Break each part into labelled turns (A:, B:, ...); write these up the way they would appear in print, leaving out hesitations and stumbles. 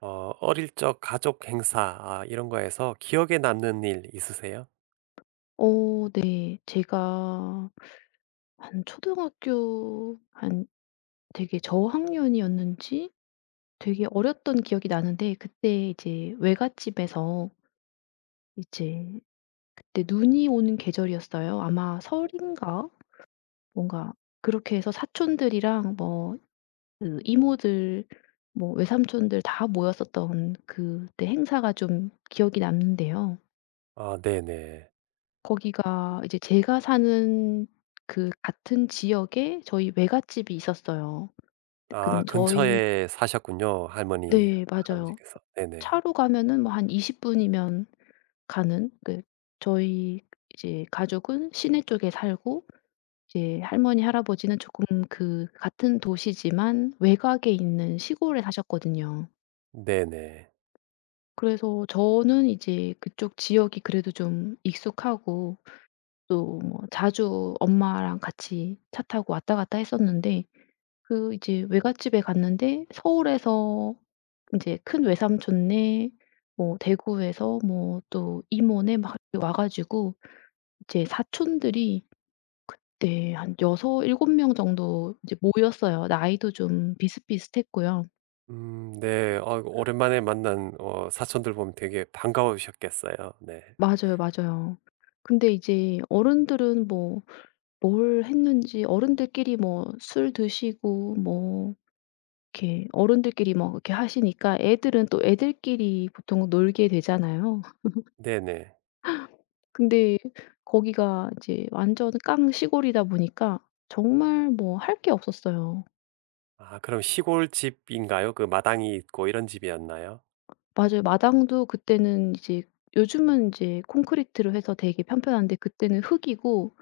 A: 어, 어릴 적 가족 행사, 아, 이런 거에서 기억에 남는 일 있으세요?
B: 어 네. 제가 한 초등학교 한 되게 저학년이었는지 되게 어렸던 기억이 나는데, 그때 이제 외갓집에서 이제 그때 눈이 오는 계절이었어요. 아마 설인가 뭔가 그렇게 해서 사촌들이랑 뭐그 이모들 뭐 외삼촌들 다 모였었던 그때 행사가 좀 기억이 남는데요.
A: 아, 네네.
B: 거기가 이제 제가 사는 그 같은 지역에 저희 외갓집이 있었어요.
A: 아,
B: 근 저희
A: 근처에 사셨군요. 할머니,
B: 네 맞아요.
A: 할아버지께서. 네네.
B: 차로 가면은 뭐 한 20분 분이면 가는 그 저희 이제 가족은 시내 쪽에 살고, 이제 할머니, 할아버지는 조금 그 같은 도시지만 외곽에 있는 시골에 사셨거든요.
A: 네네.
B: 그래서 저는 이제 그쪽 지역이 그래도 좀 익숙하고 또 뭐 자주 엄마랑 같이 차 타고 왔다 갔다 했었는데, 그 이제 외갓집에 갔는데 서울에서 인제 큰 외삼촌네, 뭐 대구에서 뭐 또 이모네 막 이렇게 와 가지고 이제 사촌들이 네 한 6-7명 정도 이제 모였어요. 나이도 좀 비슷비슷했고요.
A: 네. 어, 오랜만에 만난 어, 사촌들 보면 되게 반가우셨겠어요. 네.
B: 맞아요, 맞아요. 근데 이제 어른들은 뭐 뭘 했는지 어른들끼리 뭐 술 드시고 뭐 이렇게 어른들끼리 막 이렇게 하시니까 애들은 또 애들끼리 보통 놀게 되잖아요.
A: 네네.
B: 근데 거기가 이제 완전 깡 시골이다 보니까 정말 뭐 할 게 없었어요.
A: 아, 그럼 시골집인가요? 그 마당이 있고 이런 집이었나요?
B: 맞아요. 마당도 그때는 이제 요즘은 이제 콘크리트로 해서 되게 편편한데 그때는 흙이고,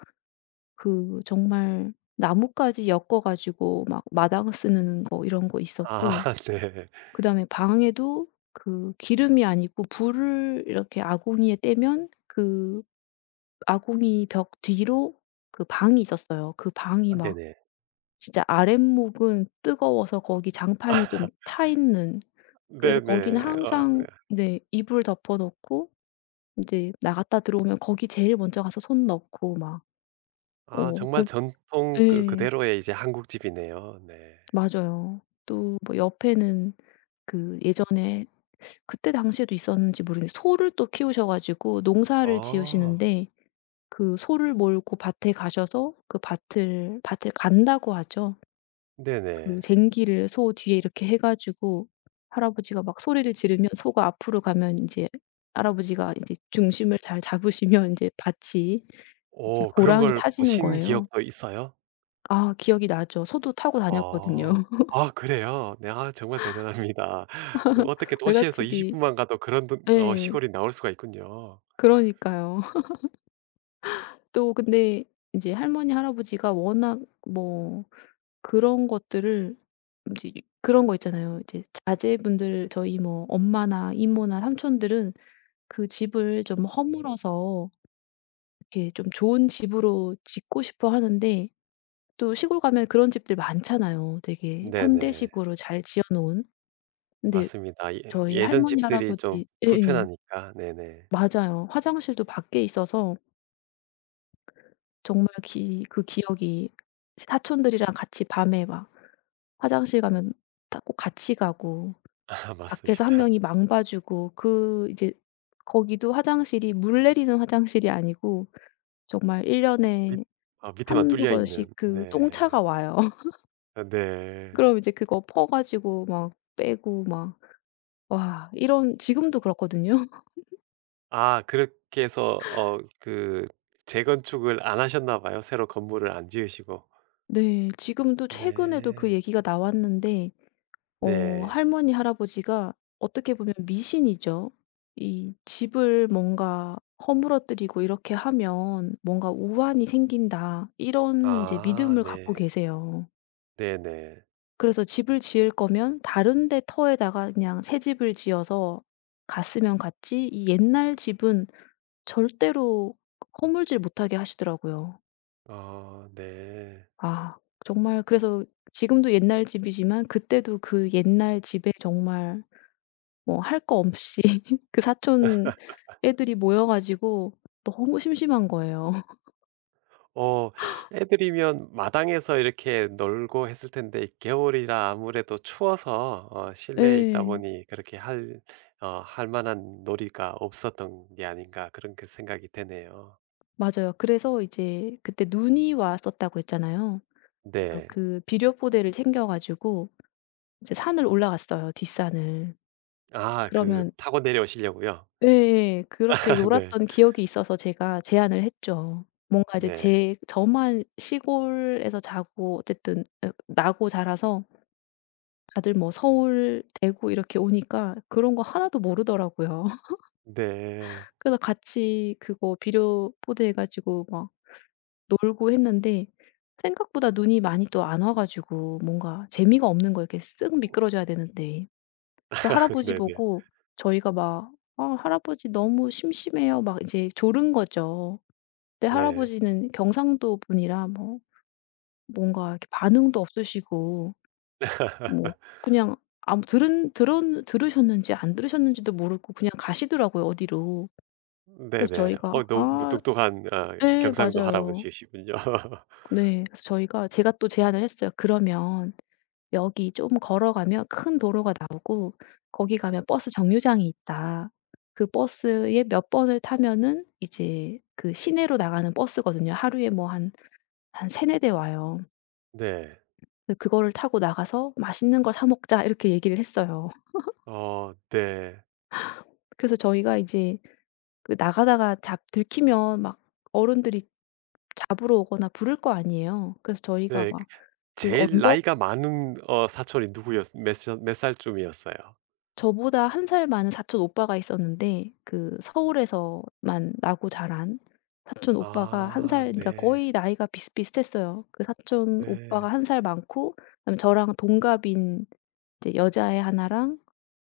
B: 그 정말 나뭇가지 엮어 가지고 막 마당 쓰는 거 이런 거 있었고,
A: 아, 네.
B: 그다음에 방에도 그 기름이 아니고 불을 이렇게 아궁이에 떼면 그 아궁이 벽 뒤로 그 방이 있었어요. 그 방이
A: 아,
B: 막
A: 네네.
B: 진짜 아랫목은 뜨거워서 거기 장판이 좀 타 있는, 그래서
A: 네네.
B: 거기는
A: 어,
B: 항상 네 이불 덮어 놓고 인제 나갔다 들어오면 거기 제일 먼저 가서 손 넣고 막
A: 아,
B: 어
A: 정말
B: 고
A: 전통 그
B: 예.
A: 그대로의 이제 한국집이네요. 네.
B: 맞아요. 또 뭐 옆에는 그 예전에 그때 당시에도 있었는지 모르겠는데 소를 또 키우셔 가지고 농사를
A: 아.
B: 지으시는데, 그 소를 몰고 밭에 가셔서 그 밭을 간다고 하죠. 그
A: 네네.
B: 쟁기를 소 뒤에 이렇게 해 가지고 할아버지가 막 소리를 지르면 소가 앞으로 가면 이제 할아버지가 이제 중심을 잘 잡으시면 이제 밭이 이제
A: 오, 그런
B: 고랑이
A: 걸
B: 타지는
A: 보신
B: 거예요.
A: 기억도 있어요?
B: 아 기억이 나죠. 소도 타고 다녔거든요.
A: 어. 아, 그래요? 네, 아, 정말 대단합니다. 어떻게 도시에서 20분
B: 외갓집이
A: 분만 가도 그런 어,
B: 예.
A: 시골이 나올 수가 있군요.
B: 그러니까요. 또 근데 이제 할머니, 할아버지가 워낙 뭐 그런 것들을 이제, 그런 거 있잖아요. 이제 자제분들 저희 뭐 엄마나 이모나 삼촌들은 그 집을 좀 허물어서 이렇게 좀 좋은 집으로 짓고 싶어 하는데, 또 시골 가면 그런 집들 많잖아요. 되게
A: 네네.
B: 현대식으로 잘 지어 놓은. 근데
A: 맞습니다. 예,
B: 저희
A: 예전
B: 할머니, 네.
A: 집들이 좀
B: 할아버지 예예.
A: 불편하니까. 네네.
B: 맞아요. 화장실도 밖에 있어서 정말 기 그 기억이 사촌들이랑 같이 밤에 막 화장실 가면 다 꼭 같이 가고
A: 아,
B: 밖에서 한
A: 맞습니다.
B: 명이 망봐 주고, 그 이제 거기도 화장실이 물 내리는 화장실이 아니고 정말 1년
A: 밑
B: 년에
A: 어, 밑에만
B: 한두
A: 뚫려
B: 번씩
A: 있는.
B: 그
A: 네.
B: 똥차가 와요.
A: 아, 네.
B: 그럼 이제 그거 퍼 가지고 막 빼고 막, 와, 이런 지금도 그렇거든요.
A: 아, 그렇게 해서 어, 그, 재건축을 안 하셨나 봐요. 새로 건물을 안 지으시고.
B: 네. 지금도 최근에도 그
A: 네.
B: 얘기가 나왔는데 어
A: 네.
B: 할머니 할아버지가 어떻게 보면 미신이죠. 이 집을 뭔가 허물어뜨리고 이렇게 하면 뭔가 '우환이 생긴다.' 이런 이제
A: 아,
B: 믿음을
A: 네.
B: 갖고 계세요.
A: 네네.
B: 그래서 집을 지을 거면 다른 데 터에다가 그냥 새 집을 지어서 갔으면 갔지 이 옛날 집은 절대로 허물질 못하게 하시더라고요.
A: 아, 네.
B: 아 정말, 그래서 지금도 옛날 집이지만 그때도 그 옛날 집에 정말 뭐 할 거 없이 그 사촌 애들이 모여 가지고 너무 심심한 거예요.
A: 어, 애들이면 마당에서 이렇게 놀고 했을 텐데 겨울이라 아무래도 추워서 어, 실내에 있다
B: 예.
A: 보니 그렇게 할 만한 놀이가 없었던 게 아닌가 그런 그 생각이 드네요.
B: 맞아요. 그래서 이제 그때 눈이 왔었다고 했잖아요. 그래서
A: 네.
B: 그 비료 포대를 챙겨 가지고 이제 산을 올라갔어요, 뒷산을.
A: 아, 그
B: 그러면
A: 타고 내려오시려고요?
B: 예예. 그렇게
A: 네.
B: 놀았던 기억이 있어서 제가 제안을 했죠. 뭔가 이제
A: 네.
B: 제 저만 시골에서 자고 어쨌든 어 나고 자라서 다들 뭐 서울, 대구 이렇게 오니까 그런 거 하나도 모르더라고요.
A: 네.
B: 그래서 같이 그거 비료 포대해 가지고 막 놀고 했는데 생각보다 눈이 많이 또 안 와 가지고 뭔가 재미가 없는 거예요. 이렇게 쓱 미끄러져야 되는데. 그 할아버지
A: 네네.
B: 보고 저희가 막 "아 할아버지 너무 심심해요." 막 이제 조른 거죠. 근데
A: 네.
B: 할아버지는 경상도 분이라 뭐 뭔가 이렇게 반응도 없으시고 뭐 그냥 아무 들은 들은 들으셨는지 안 들으셨는지도 모르고 그냥 가시더라고요 어디로. 그래서
A: 네네. 어,
B: 저희가
A: 너무
B: 아
A: 무뚝뚝한 아,
B: 예
A: 경상도
B: 맞아요.
A: 할아버지이시군요.
B: 네. 그래서 저희가 제가 또 제안을 했어요. "그러면 여기 좀 걸어가면 큰 도로가 나오고 거기 가면 버스 정류장이 있다. 그 버스에 몇 번을 타면은 이제 그 시내로 나가는 버스거든요. 하루에 뭐 한 세네 대 와요.
A: 네.
B: 근데 그거를 타고 나가서 맛있는 걸 사 먹자." 이렇게 얘기를 했어요.
A: 어, 네.
B: 그래서 저희가 이제 그 나가다가 잡 들키면 막 어른들이 잡으러 오거나 부를 거 아니에요. 그래서 저희가
A: 네. 그,
B: 막 그
A: 제일
B: 언덕,
A: 나이가 많은 어, 사촌이 누구였 몇 살 몇 살쯤이었어요?
B: 저보다 한 살 많은 사촌 오빠가 있었는데, 그 서울에서만 나고 자란 사촌 오빠가 한
A: 아,
B: 살 그러니까
A: 네.
B: 거의 나이가 비슷비슷했어요. 그 사촌
A: 네.
B: 오빠가 한 살 많고 그다음에 저랑 동갑인 이제 여자애 하나랑,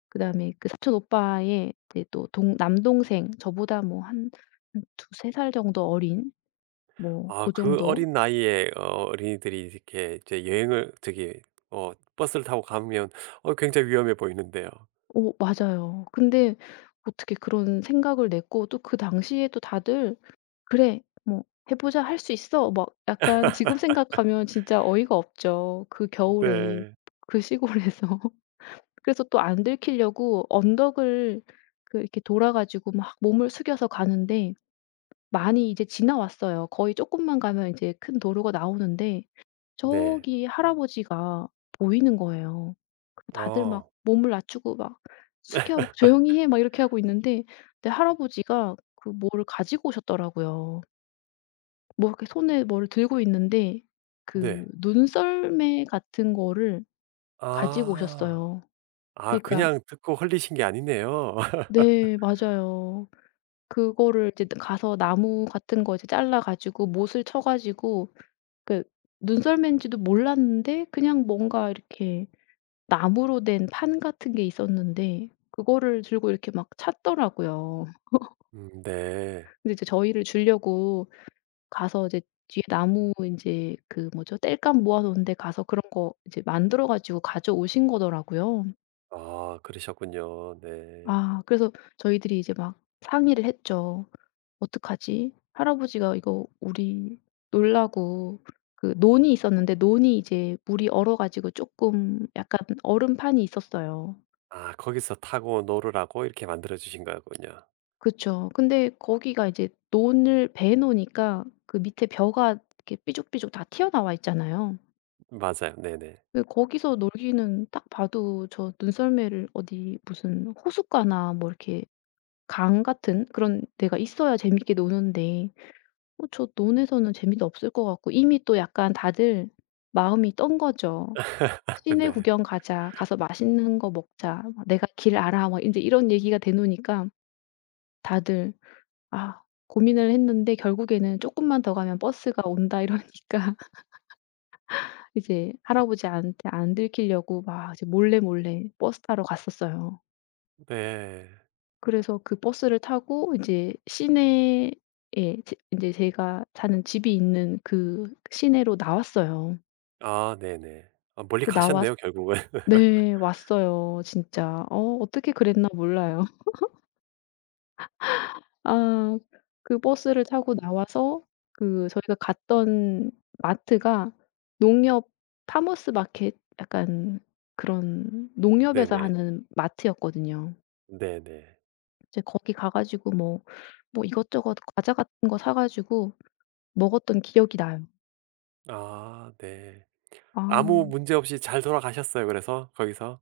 B: 그다음에 그 사촌 오빠의 이제 또 동 남동생 저보다 뭐 한한세살 정도 어린, 뭐
A: 아,
B: 고
A: 그
B: 정도.
A: 어린 나이에 어, 어린이들이 이렇게 이제 여행을 저기 어, 버스를 타고 가면 어, 굉장히 위험해 보이는데요.
B: 오 맞아요. 근데 어떻게 그런 생각을 냈고 또 그 당시에 또 다들 "그래. 뭐 해 보자. 할 수 있어." 막 약간 지금 생각하면 진짜 어이가 없죠. 그 겨울에
A: 네.
B: 그 시골에서. 그래서 또 안 들키려고 언덕을 그 이렇게 돌아 가지고 막 몸을 숙여서 가는데 많이 이제 지나왔어요. 거의 조금만 가면 이제 큰 도로가 나오는데
A: 네.
B: 저기 할아버지가 보이는 거예요. 그 다들 막
A: 어.
B: 몸을 낮추고 막 "숙여." 막 "조용히 해." 막 이렇게 하고 있는데 내 할아버지가 그 뭐를 가지고 오셨더라고요. 뭐 이렇게 손에 뭐를 들고 있는데 그
A: 네.
B: 눈썰매 같은 거를 가지고
A: 아.
B: 오셨어요.
A: 아,
B: 그러니까
A: 그냥 듣고 흘리신 게 아니네요.
B: 네 맞아요. 그거를 이제 가서 나무 같은 거 이제 잘라 가지고 못을 쳐 가지고 그, 눈썰매인지도 몰랐는데 그냥 뭔가 이렇게 나무로 된 판 같은 게 있었는데 그거를 들고 이렇게 막 찾더라고요.
A: 음, 네.
B: 근데 이제 저희를 주려고 가서 이제 뒤에 나무 인제 그 뭐죠? 땔감 모아 놓은 데 가서 그런 거 이제 만들어 가지고 가져오신 거더라고요.
A: 아, 그러셨군요. 네.
B: 아 그래서 저희들이 이제 막 상의를 했죠. "어떡하지? 할아버지가 이거 우리 놀라고." 그 논이 있었는데 논이 이제 물이 얼어 가지고 쪼끔 약간 얼음판이 있었어요.
A: 아, 거기서 타고 놀으라고 이렇게 만들어 주신 거군요.
B: 그쵸. 근데 거기가 이제 논을 베 놓으니까 그 밑에 벼가 이렇게 삐죽삐죽 다 튀어나와 있잖아요.
A: 맞아요. 네네.
B: 네 거기서 놀기는 딱 봐도 저 눈썰매를 어디 무슨 호숫가나 뭐 이렇게 강 같은 그런 데가 있어야 재밌게 노는데, 어 저 논에서는 재미도 없을 것 같고 이미 또 약간 다들 마음이 떤 거죠. "시내
A: 네.
B: 구경 가자. 가서 맛있는 거 먹자. 막 내가 길 알아." 막제 이런 얘기가 되노니까 다들 아 고민을 했는데 결국에는 조금만 더 가면 버스가 온다." 이러니까 이제 할아버지한테 안 들키려고 막 이제 몰래 몰래 버스 타러 갔었어요.
A: 네.
B: 그래서 그 버스를 타고 이제 시내에, 제제 제가 사는 집이 있는 그 시내로 나왔어요.
A: 아, 네네. 아, 멀리
B: 그 나왔
A: 가셨네요 결국은.
B: 네 왔어요 진짜. 어 어떻게 그랬나 몰라요. 아 그 버스를 타고 나와서 그 저희가 갔던 마트가, 농협 파머스 마켓 약간 그런 농협에서
A: 네네.
B: 하는 마트였거든요.
A: 네네.
B: 이제 거기 가 가지고 뭐 뭐 이것저것 과자 같은 거 사 가지고 먹었던 기억이 나요.
A: 아, 네. 아무
B: 아.
A: 문제 없이 잘 돌아가셨어요 그래서 거기서?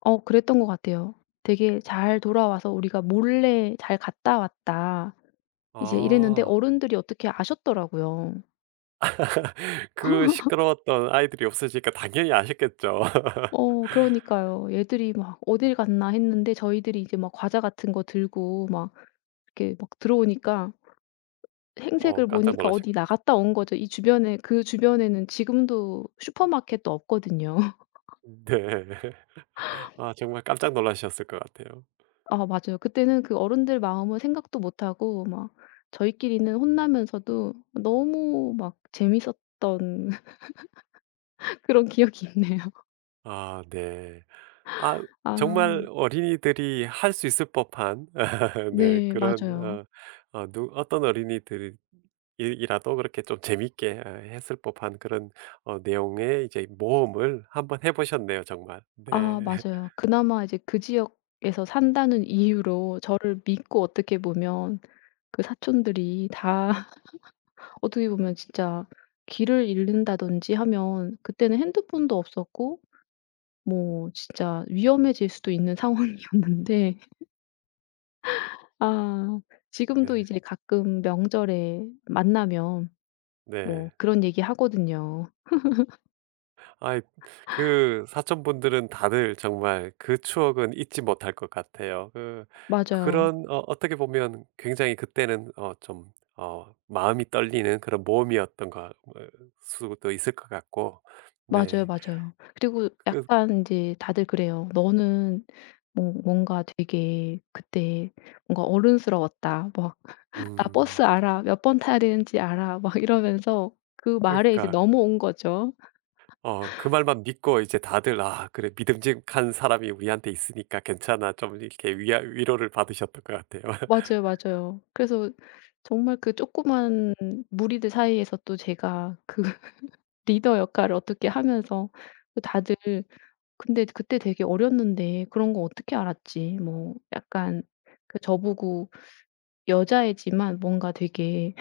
B: 어 그랬던 것 같아요. 되게 잘 돌아와서 "우리가 몰래 잘 갔다 왔다." 이제 이랬는데
A: 아.
B: 어른들이 어떻게 아셨더라고요.
A: 그 시끄러웠던 아이들이 없어지니까 당연히 아셨겠죠.
B: 어 그러니까요. 애들이 막 "어딜 갔나." 했는데 저희들이 이제 막 과자 같은 거 들고 막 이렇게 막 들어오니까
A: 어
B: 행색을
A: 깜짝
B: 보니까
A: 놀라셨겠
B: 어디 나갔다 온 거죠. 이 주변에 그 주변에는 지금도 슈퍼마켓도 없거든요.
A: 네. 아, 정말 깜짝 놀라셨을 것 같아요.
B: 아 맞아요. 그때는 그 어른들 마음을 생각도 못 하고 막 저희끼리는 혼나면서도 너무 막 재밌었던 그런 기억이 있네요.
A: 아, 네. 아,
B: 아
A: 정말 어린이들이 할 수 있을 법한 네,
B: 네
A: 그런
B: 맞아요.
A: 어, 어, 누 어떤 어린이들이 이라도 그렇게 좀 재밌게 아, 했을 법한 그런 어, 내용의 이제 모험을 한번 해 보셨네요 정말. 네.
B: 아 맞아요. 그나마 이제 그 지역에서 산다는 이유로 저를 믿고 어떻게 보면 그 사촌들이 다 어떻게 보면 진짜 길을 잃는다든지 하면, 그때는 핸드폰도 없었고 뭐 진짜 위험해질 수도 있는 상황이었는데. 아 지금도
A: 네.
B: 이제 가끔 명절에 만나면
A: 네.
B: 뭐 그런 얘기 하거든요.
A: 아이, 그 사촌분들은 다들 정말 그 추억은 잊지 못할 것 같아요. 그,
B: 맞아요.
A: 그런 어, 어떻게 보면 굉장히 그때는 어, 좀 어, 마음이 떨리는 그런 모험이었던 거 어, 수도 있을 것 같고.
B: 맞아요,
A: 네.
B: 맞아요. 그리고
A: 그,
B: 약간 이제 다들 그래요. "너는 뭐 뭔가 되게 그때 뭔가 어른스러웠다." 막 "나
A: 음,
B: 버스 알아. 몇 번 타야 되는지 알아." 막 이러면서 그 말에 이제
A: 그러니까
B: 넘어온 거죠.
A: 어, 그 말만 믿고 이제 다들 '아, 그래, 믿음직한 사람이 우리한테 있으니까 괜찮아.' 좀 이렇게 위아 위로를 받으셨던 것 같아요.
B: 맞아요, 맞아요. 그래서 정말 그 조그만 무리들 사이에서 또 제가 그 리더 역할을 어떻게 하면서 그 다들, 근데 그때 되게 어렸는데 그런 거 어떻게 알았지. 뭐 약간 그 저보고 "여자애지만 뭔가 되게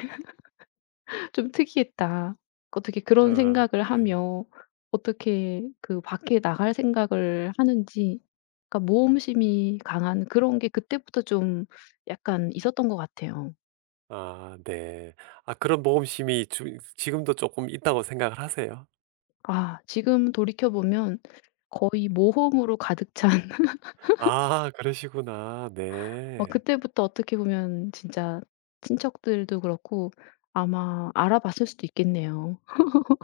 B: 좀 특이했다." 어떻게 그런
A: 어.
B: 생각을
A: 네.
B: 하며 어떻게 그 밖에 나갈 생각을 하는지. 그러니까 모험심이 강한 그런 게 그때부터 좀 약간 있었던 것 같아요.
A: 아, 네. 아, 그런 모험심이 주 지금도 조금 있다고 생각을 하세요?
B: 아 지금 돌이켜 보면 거의 모험으로 가득 찬,
A: 아, 그러시구나.
B: 어
A: 네.
B: 그때부터 어떻게 보면 진짜 친척들도 그렇고 아마 알아봤을 수도 있겠네요.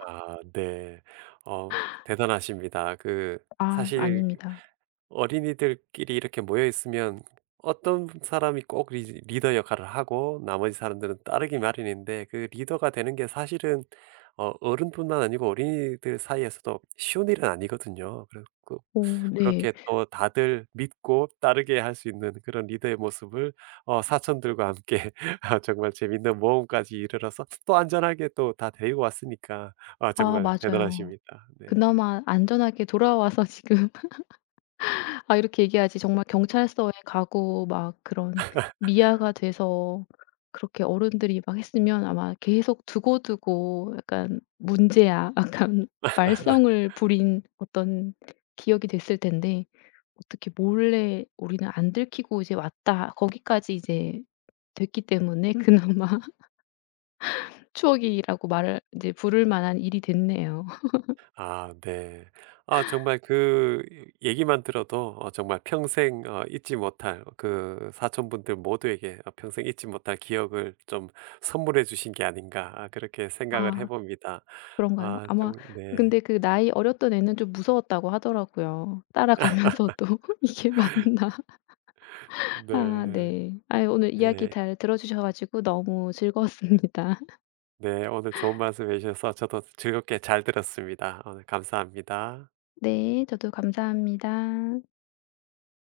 A: 아, 네. 어, 대단하십니다. 그,
B: 아
A: 사실
B: 아닙니다.
A: 어린이들끼리 이렇게 모여 있으면 어떤 사람이 꼭 리더 역할을 하고 나머지 사람들은 따르기 마련인데 그 리더가 되는 게 사실은 어, 어른뿐만 아니고 어린이들 사이에서도 쉬운 일은 아니거든요. 그렇고
B: 오 네.
A: 그렇게 또 다들 믿고 따르게 할 수 있는 그런 리더의 모습을 어, 사촌들과 함께 아, 정말 재밌는 모험까지 이르러서 또 안전하게 또 다 데리고 왔으니까 아,
B: 아
A: 정말
B: 맞아요.
A: 대단하십니다. 네.
B: 그나마 안전하게 돌아와서 지금 아 이렇게 얘기해야지. 정말 경찰서에 가고 막 그런 미아가 돼서 그렇게 어른들이 막 했으면 아마 계속 두고두고 약간 문제야 약간 말썽을 부린 어떤 기억이 됐을 텐데, 어떻게 몰래 '우리는 안 들키고 이제 왔다.' 거기까지 이제 됐기 때문에 그나마 추억이라고 말을 이제 부를 만한 일이 됐네요.
A: 아, 네. 아, 정말 그, 얘기만 들어도 어, 정말 평생 어, 잊지 못할 그 사촌분들 모두에게 어, 평생 잊지 못할 기억을 좀 선물해 주신 게 아닌가, 아, 그렇게 생각을 해
B: 아.
A: 봅니다.
B: 그런가요?
A: 아,
B: 아마
A: 정 네.
B: 근데 그 나이 어렸던 애는 좀 무서웠다고 하더라고요. 따라가면서도 '이게 맞나?' 아
A: 네.
B: 네. 아유 오늘 이야기
A: 네.
B: 잘 들어 주셔 가지고 너무 즐거웠습니다.
A: 네. 오늘 좋은 말씀해 주셔서 저도 즐겁게 잘 들었습니다. 오늘 감사합니다.
B: 네. 저도 감사합니다.